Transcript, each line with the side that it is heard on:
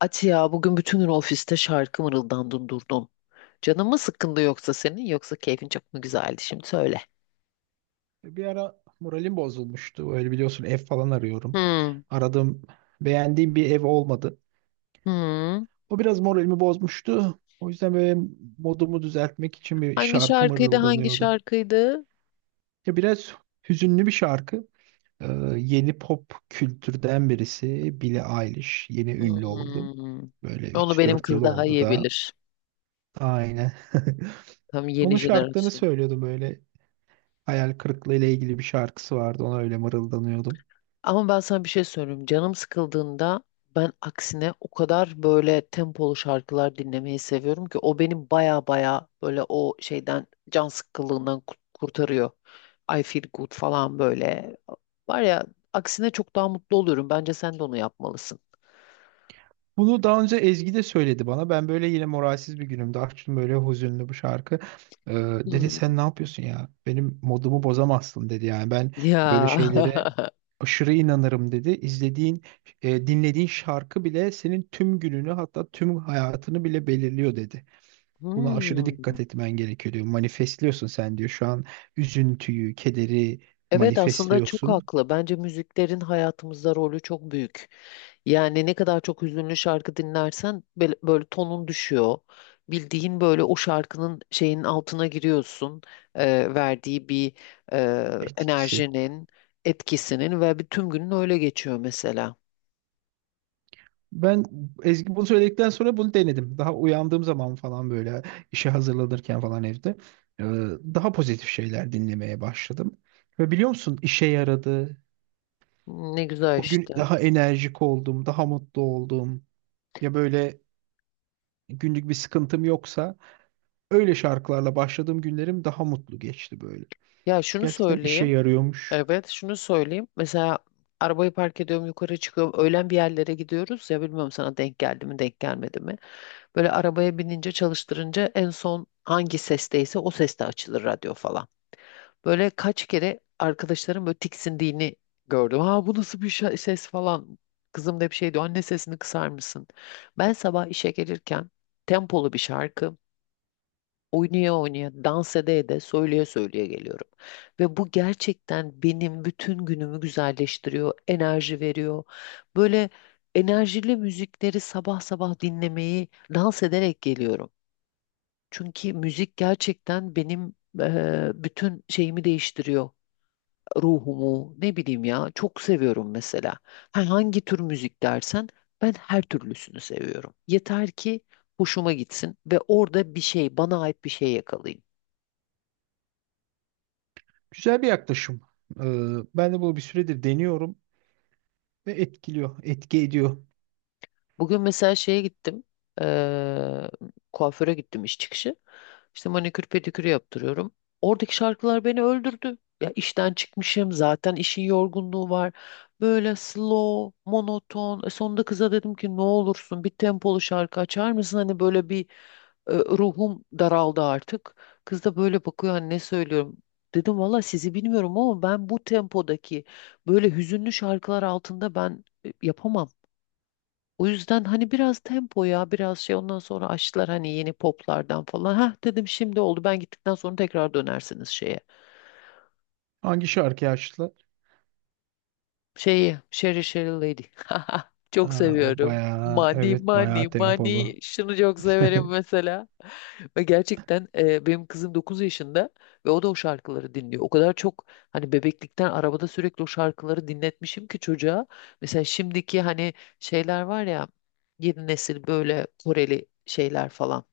left: Ati ya bugün bütün gün ofiste şarkı mırıldandın durdun. Canın mı sıkkındı yoksa senin yoksa keyfin çok mu güzeldi şimdi söyle.
right: Bir ara moralim bozulmuştu. Öyle biliyorsun ev falan arıyorum.
left: Hmm.
right: Aradığım, beğendiğim bir ev olmadı.
left: Hmm.
right: O biraz moralimi bozmuştu. O yüzden böyle modumu düzeltmek için bir
left: Hangi
right: şarkı
left: şarkıydı hangi
right: mırıldanıyordu.
left: şarkıydı?
right: Ya biraz hüzünlü bir şarkı. Ee, yeni pop kültürden birisi Billie Eilish. Yeni ünlü oldu.
left: Hmm.
right: Böyle
left: Onu
right: üç
left: benim
right: dört
left: kız
right: yıl
left: daha
right: oldu
left: iyi
right: da.
left: bilir.
right: Aynen.
left: Tam yeni
right: Onun şarkılarını
left: jenerasyon.
right: söylüyordum böyle. Hayal kırıklığı ile ilgili bir şarkısı vardı. Ona öyle mırıldanıyordum.
left: Ama ben sana bir şey söyleyeyim. Canım sıkıldığında ben aksine o kadar böyle tempolu şarkılar dinlemeyi seviyorum ki o benim baya baya böyle o şeyden can sıkkınlığından kurtarıyor. I feel good falan böyle. Var ya aksine çok daha mutlu oluyorum. Bence sen de onu yapmalısın.
right: Bunu daha önce Ezgi de söyledi bana. Ben böyle yine moralsiz bir günümde açtım böyle hüzünlü bu şarkı. Ee, dedi
left: Hmm.
right: sen ne yapıyorsun ya? Benim modumu bozamazsın dedi. Yani ben
left: Ya.
right: böyle şeylere aşırı inanırım dedi. İzlediğin, dinlediğin şarkı bile senin tüm gününü hatta tüm hayatını bile belirliyor dedi. Buna aşırı
left: Hmm.
right: dikkat etmen gerekiyor diyor. Manifestliyorsun sen diyor. Şu an üzüntüyü, kederi
left: Evet aslında çok
right: manifestliyorsun
left: haklı. Bence müziklerin hayatımızda rolü çok büyük. Yani ne kadar çok hüzünlü şarkı dinlersen böyle, böyle tonun düşüyor. Bildiğin böyle o şarkının şeyin altına giriyorsun. Verdiği bir
right: etkisi.
left: enerjinin, etkisinin ve bir tüm günün öyle geçiyor mesela.
right: Ben Ezgi bunu söyledikten sonra bunu denedim. Daha uyandığım zaman falan böyle işe hazırlanırken falan evde e, daha pozitif şeyler dinlemeye başladım. Ve biliyor musun işe yaradı.
left: Ne güzel
right: O gün
left: işte.
right: daha enerjik oldum, daha mutlu oldum. Ya böyle günlük bir sıkıntım yoksa öyle şarkılarla başladığım günlerim daha mutlu geçti böyle.
left: Ya şunu
right: Gerçekten işe
left: söyleyeyim.
right: yarıyormuş.
left: Evet, şunu söyleyeyim. Mesela arabayı park ediyorum, yukarı çıkıyorum. Öğlen bir yerlere gidiyoruz ya bilmiyorum sana denk geldi mi, denk gelmedi mi. Böyle arabaya binince çalıştırınca en son hangi sesteyse o seste açılır radyo falan. Böyle kaç kere arkadaşlarım böyle tiksindiğini gördüm. Ha bu nasıl bir ses falan. Kızım da bir şey diyor. Anne sesini kısar mısın? Ben sabah işe gelirken tempolu bir şarkı oynaya oynaya, dans ede ede, söyleye söyleye geliyorum. Ve bu gerçekten benim bütün günümü güzelleştiriyor, enerji veriyor. Böyle enerjili müzikleri sabah sabah dinlemeyi dans ederek geliyorum. Çünkü müzik gerçekten benim bütün şeyimi değiştiriyor. Ruhumu, ne bileyim ya, çok seviyorum mesela. Ha, hangi tür müzik dersen ben her türlüsünü seviyorum. Yeter ki hoşuma gitsin ve orada bir şey, bana ait bir şey yakalayayım.
right: Güzel bir yaklaşım. E, Ben de bunu bir süredir deniyorum ve etkiliyor, etki ediyor.
left: Bugün mesela şeye gittim. eee, Kuaföre gittim iş çıkışı. İşte manikür pedikürü yaptırıyorum. Oradaki şarkılar beni öldürdü. Ya işten çıkmışım zaten işin yorgunluğu var. Böyle slow, monoton. E sonunda kıza dedim ki ne olursun bir tempolu şarkı açar mısın? Hani böyle bir ruhum daraldı artık. Kız da böyle bakıyor hani ne söylüyorum. Dedim valla sizi bilmiyorum ama ben bu tempodaki böyle hüzünlü şarkılar altında ben yapamam. O yüzden hani biraz tempo ya biraz şey ondan sonra açtılar hani yeni poplardan falan. Hah dedim şimdi oldu ben gittikten sonra tekrar dönersiniz şeye.
right: Hangi şarkıyı açtı?
left: Şeyi Sherry Sherry Lady. Çok
right: Ha, o
left: seviyorum.
right: bayağı
left: Money
right: evet
left: money
right: bayağı tempolu.
left: money şunu çok severim mesela. Ve gerçekten benim kızım 9 yaşında ve o da o şarkıları dinliyor. O kadar çok hani bebeklikten arabada sürekli o şarkıları dinletmişim ki çocuğa. Mesela şimdiki hani şeyler var ya yeni nesil böyle Koreli şeyler falan.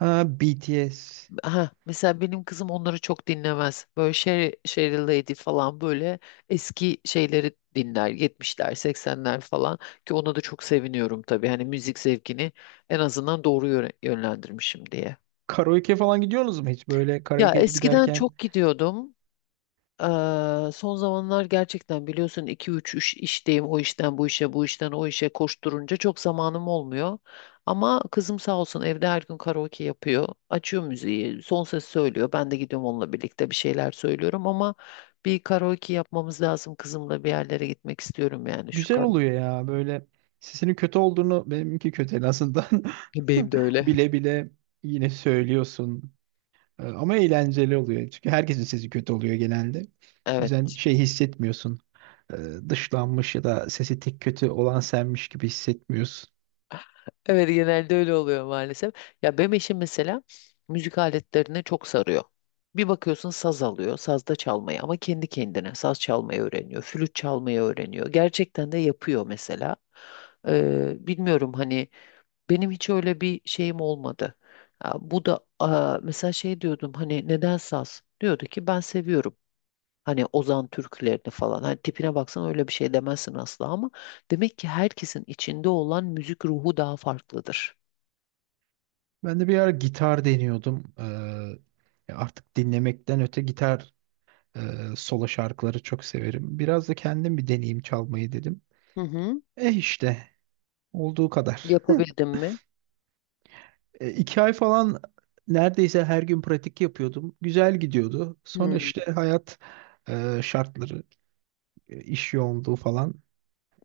right: Ha BTS.
left: Aha, mesela benim kızım onları çok dinlemez. Böyle Sheryl Lady falan böyle eski şeyleri dinler. Yetmişler, seksenler falan ki ona da çok seviniyorum tabii. Hani müzik zevkini en azından doğru yönlendirmişim diye.
right: Karaoke falan gidiyorsunuz mu hiç? Böyle
left: Ya
right: karaoke'ye
left: eskiden
right: giderken
left: çok gidiyordum. Son zamanlar gerçekten biliyorsun iki üç iş, işteyim o işten bu işe bu işten o işe koşturunca çok zamanım olmuyor. Ama kızım sağ olsun evde her gün karaoke yapıyor. Açıyor müziği son ses söylüyor. Ben de gidiyorum onunla birlikte bir şeyler söylüyorum ama bir karaoke yapmamız lazım kızımla bir yerlere gitmek istiyorum yani şu
right: güzel
left: karaoke.
right: oluyor ya. Böyle sesinin kötü olduğunu benimki kötü en azından
left: Benim de öyle.
right: bile bile yine söylüyorsun. Ama eğlenceli oluyor. Çünkü herkesin sesi kötü oluyor genelde. O yüzden
left: Evet.
right: şey hissetmiyorsun. Ee, Dışlanmış ya da sesi tek kötü olan senmiş gibi hissetmiyorsun.
left: Evet genelde öyle oluyor maalesef. Ya benim eşim mesela müzik aletlerine çok sarıyor. Bir bakıyorsun saz alıyor, sazda çalmayı ama kendi kendine saz çalmayı öğreniyor, flüt çalmayı öğreniyor. Gerçekten de yapıyor mesela. Bilmiyorum hani benim hiç öyle bir şeyim olmadı. Ya bu da mesela şey diyordum hani neden saz? Diyordu ki ben seviyorum. Hani Ozan türkülerini falan. Hani tipine baksan öyle bir şey demezsin asla ama demek ki herkesin içinde olan müzik ruhu daha farklıdır.
right: Ben de bir ara gitar deniyordum. Artık dinlemekten öte gitar e, solo şarkıları çok severim. Biraz da kendim bir deneyeyim çalmayı dedim.
left: Hı hı.
right: E işte olduğu kadar.
left: Yapabildim mi?
right: 2 ay falan neredeyse her gün pratik yapıyordum. Güzel gidiyordu. Sonra
left: Hı,
right: işte hayat şartları, iş yoğunluğu falan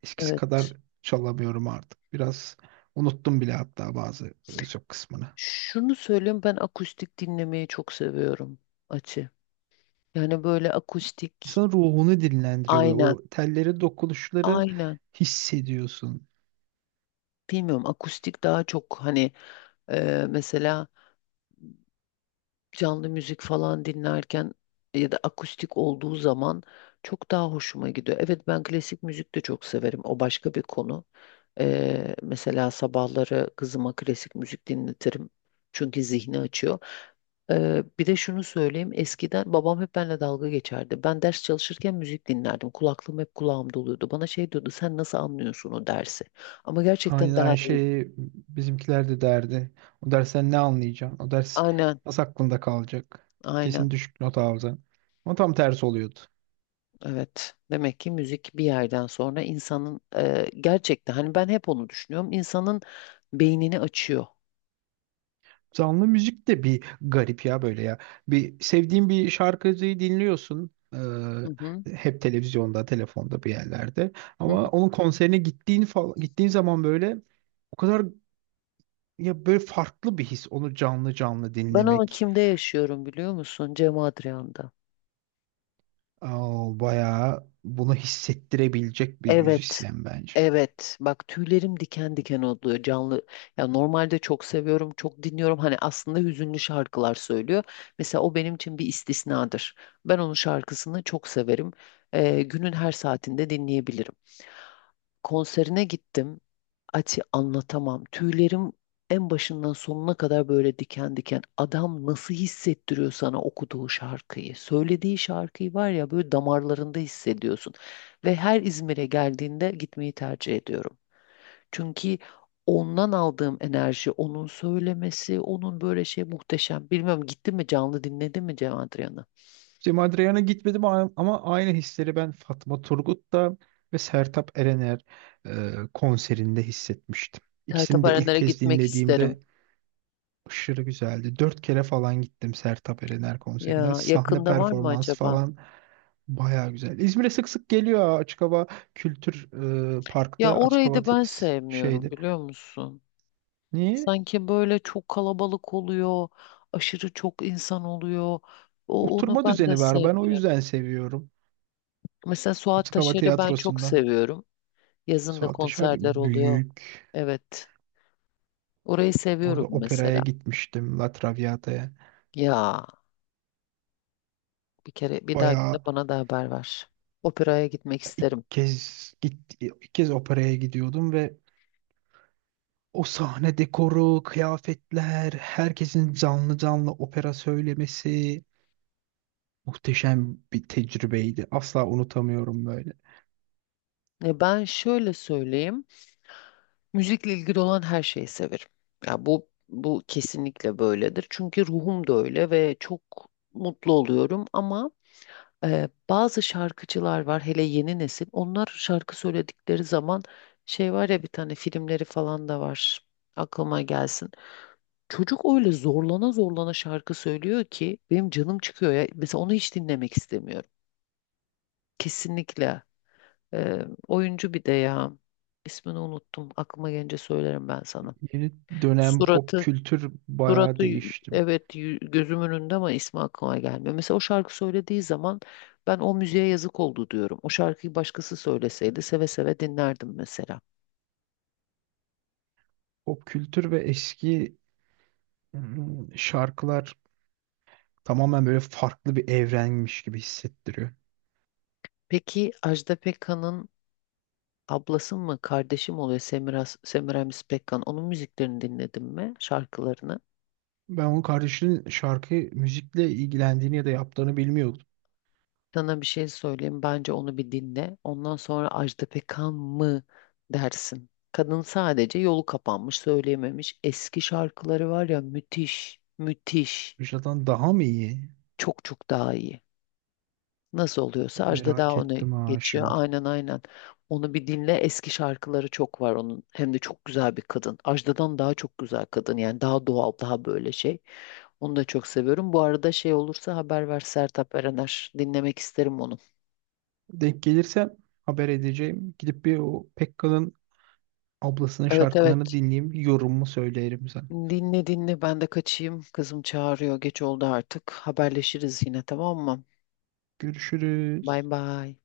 right: eskisi
left: evet.
right: kadar çalamıyorum artık. Biraz unuttum bile hatta bazı birçok kısmını.
left: Şunu söyleyeyim ben akustik dinlemeyi çok seviyorum açı. Yani böyle akustik
right: İnsanın ruhunu dinlendiriyor böyle.
left: aynen
right: O tellerin dokunuşları
left: aynen
right: hissediyorsun.
left: bilmiyorum akustik daha çok hani mesela canlı müzik falan dinlerken ya da akustik olduğu zaman çok daha hoşuma gidiyor. Evet ben klasik müzik de çok severim o başka bir konu. Mesela sabahları kızıma klasik müzik dinletirim. Çünkü zihni açıyor. Bir de şunu söyleyeyim. Eskiden babam hep benimle dalga geçerdi. Ben ders çalışırken müzik dinlerdim. Kulaklığım hep kulağımda oluyordu. Bana şey diyordu, sen nasıl anlıyorsun o dersi? Ama gerçekten
right: Aynı,
left: daha
right: aynı
left: iyi.
right: şey bizimkiler de derdi. O dersten ne anlayacaksın? O ders
left: Aynen,
right: nasıl aklında kalacak?
left: aynen.
right: Kesin düşük not alacaksın. Ama tam tersi oluyordu.
left: Evet. Demek ki müzik bir yerden sonra insanın gerçekten hani ben hep onu düşünüyorum. İnsanın beynini açıyor.
right: Canlı müzik de bir garip ya böyle ya. Bir sevdiğin bir şarkıcıyı dinliyorsun.
left: Hı hı,
right: Hep televizyonda, telefonda bir yerlerde.
left: hı hı.
right: Ama onun konserine gittiğin zaman böyle o kadar ya böyle farklı bir his onu canlı canlı
left: Ben onu
right: dinlemek.
left: kimde yaşıyorum biliyor musun? Cem Adrian'da.
right: Aa, bayağı bunu hissettirebilecek bir
left: Evet.
right: müzisyen bence.
left: Evet. Bak tüylerim diken diken oluyor canlı. Ya normalde çok seviyorum, çok dinliyorum. Hani aslında hüzünlü şarkılar söylüyor. Mesela o benim için bir istisnadır. Ben onun şarkısını çok severim. Günün her saatinde dinleyebilirim konserine gittim. Ati anlatamam. Tüylerim en başından sonuna kadar böyle diken diken. Adam nasıl hissettiriyor sana okuduğu şarkıyı? Söylediği şarkıyı var ya böyle damarlarında hissediyorsun. Ve her İzmir'e geldiğinde gitmeyi tercih ediyorum. Çünkü ondan aldığım enerji, onun söylemesi, onun böyle şey muhteşem. Bilmiyorum gitti mi canlı dinledi mi Cem Adrian'ı?
right: İşte Madriyan'a gitmedim ama aynı hisleri ben Fatma Turgut'ta ve Sertab Erener konserinde hissetmiştim. İkisini de ilk
left: Tertaparanlara
right: kez
left: gitmek isterim.
right: dinlediğimde aşırı güzeldi. 4 kere falan gittim Sertab Erener konserine.
left: Ya
right: Sahne
left: yakında var mı
right: performansı
left: acaba?
right: falan baya güzel. İzmir'e sık sık geliyor Açık Hava Kültür
left: Ya
right: Park'ta. Açık
left: orayı
right: Hava
left: da ben sevmiyorum
right: şeydi.
left: biliyor musun?
right: Niye?
left: Sanki böyle çok kalabalık oluyor, aşırı çok insan oluyor. Onu
right: Oturma
left: ben de
right: düzeni var. Ben o
left: sevmiyorum.
right: yüzden seviyorum.
left: Mesela Suat
right: Açık Hava
left: Taşer'i ben çok
right: Tiyatrosu'nda.
left: seviyorum. Yazın da
right: Suat Yaşar
left: konserler oluyor.
right: büyük.
left: Evet. Orayı seviyorum
right: Orada operaya
left: mesela.
right: gitmiştim. La Traviata'ya.
left: Ya bir kere bir
right: Baya
left: dahakine bana da haber ver. Operaya gitmek isterim.
right: ilk kez operaya gidiyordum ve o sahne dekoru, kıyafetler, herkesin canlı canlı opera söylemesi muhteşem bir tecrübeydi. Asla unutamıyorum böyle.
left: E ben şöyle söyleyeyim. Müzikle ilgili olan her şeyi severim. Ya bu kesinlikle böyledir. Çünkü ruhum da öyle ve çok mutlu oluyorum ama bazı şarkıcılar var hele yeni nesil. Onlar şarkı söyledikleri zaman şey var ya bir tane filmleri falan da var. Aklıma gelsin. Çocuk öyle zorlana zorlana şarkı söylüyor ki benim canım çıkıyor ya. Mesela onu hiç dinlemek istemiyorum. Kesinlikle. E, oyuncu bir de ya. İsmini unuttum. Aklıma gelince söylerim ben sana.
right: Yeni dönem pop
left: Suratı
right: kültür bayağı değişti.
left: Evet gözümün önünde ama ismi aklıma gelmiyor. Mesela o şarkı söylediği zaman ben o müziğe yazık oldu diyorum. O şarkıyı başkası söyleseydi seve seve dinlerdim mesela.
right: Pop kültür ve eski şarkılar tamamen böyle farklı bir evrenmiş gibi hissettiriyor.
left: Peki Ajda Pekkan'ın ablası mı kardeşim oluyor Semiramis Pekkan onun müziklerini dinledin mi şarkılarını?
right: Ben onun kardeşinin müzikle ilgilendiğini ya da yaptığını bilmiyordum.
left: Sana bir şey söyleyeyim bence onu bir dinle. Ondan sonra Ajda Pekkan mı dersin. Kadın sadece yolu kapanmış, söyleyememiş. Eski şarkıları var ya müthiş, müthiş.
right: Vücuttan daha mı iyi?
left: Çok çok daha iyi. Nasıl oluyorsa Ajda daha
right: Merak
left: onu
right: ettim ha
left: geçiyor.
right: şimdi.
left: Aynen aynen. Onu bir dinle. Eski şarkıları çok var onun. Hem de çok güzel bir kadın. Ajda'dan daha çok güzel kadın. Yani daha doğal, daha böyle şey. Onu da çok seviyorum. Bu arada şey olursa haber ver Sertab Erener. Dinlemek isterim onu.
right: Denk gelirsem haber edeceğim. Gidip bir o Pekkal'ın ablasının
left: Evet evet.
right: şarkılarını dinleyeyim. Yorumumu söylerim sana.
left: Dinle dinle. Ben de kaçayım. Kızım çağırıyor. Geç oldu artık. Haberleşiriz yine tamam mı? Bay
right: Görüşürüz.
left: bay.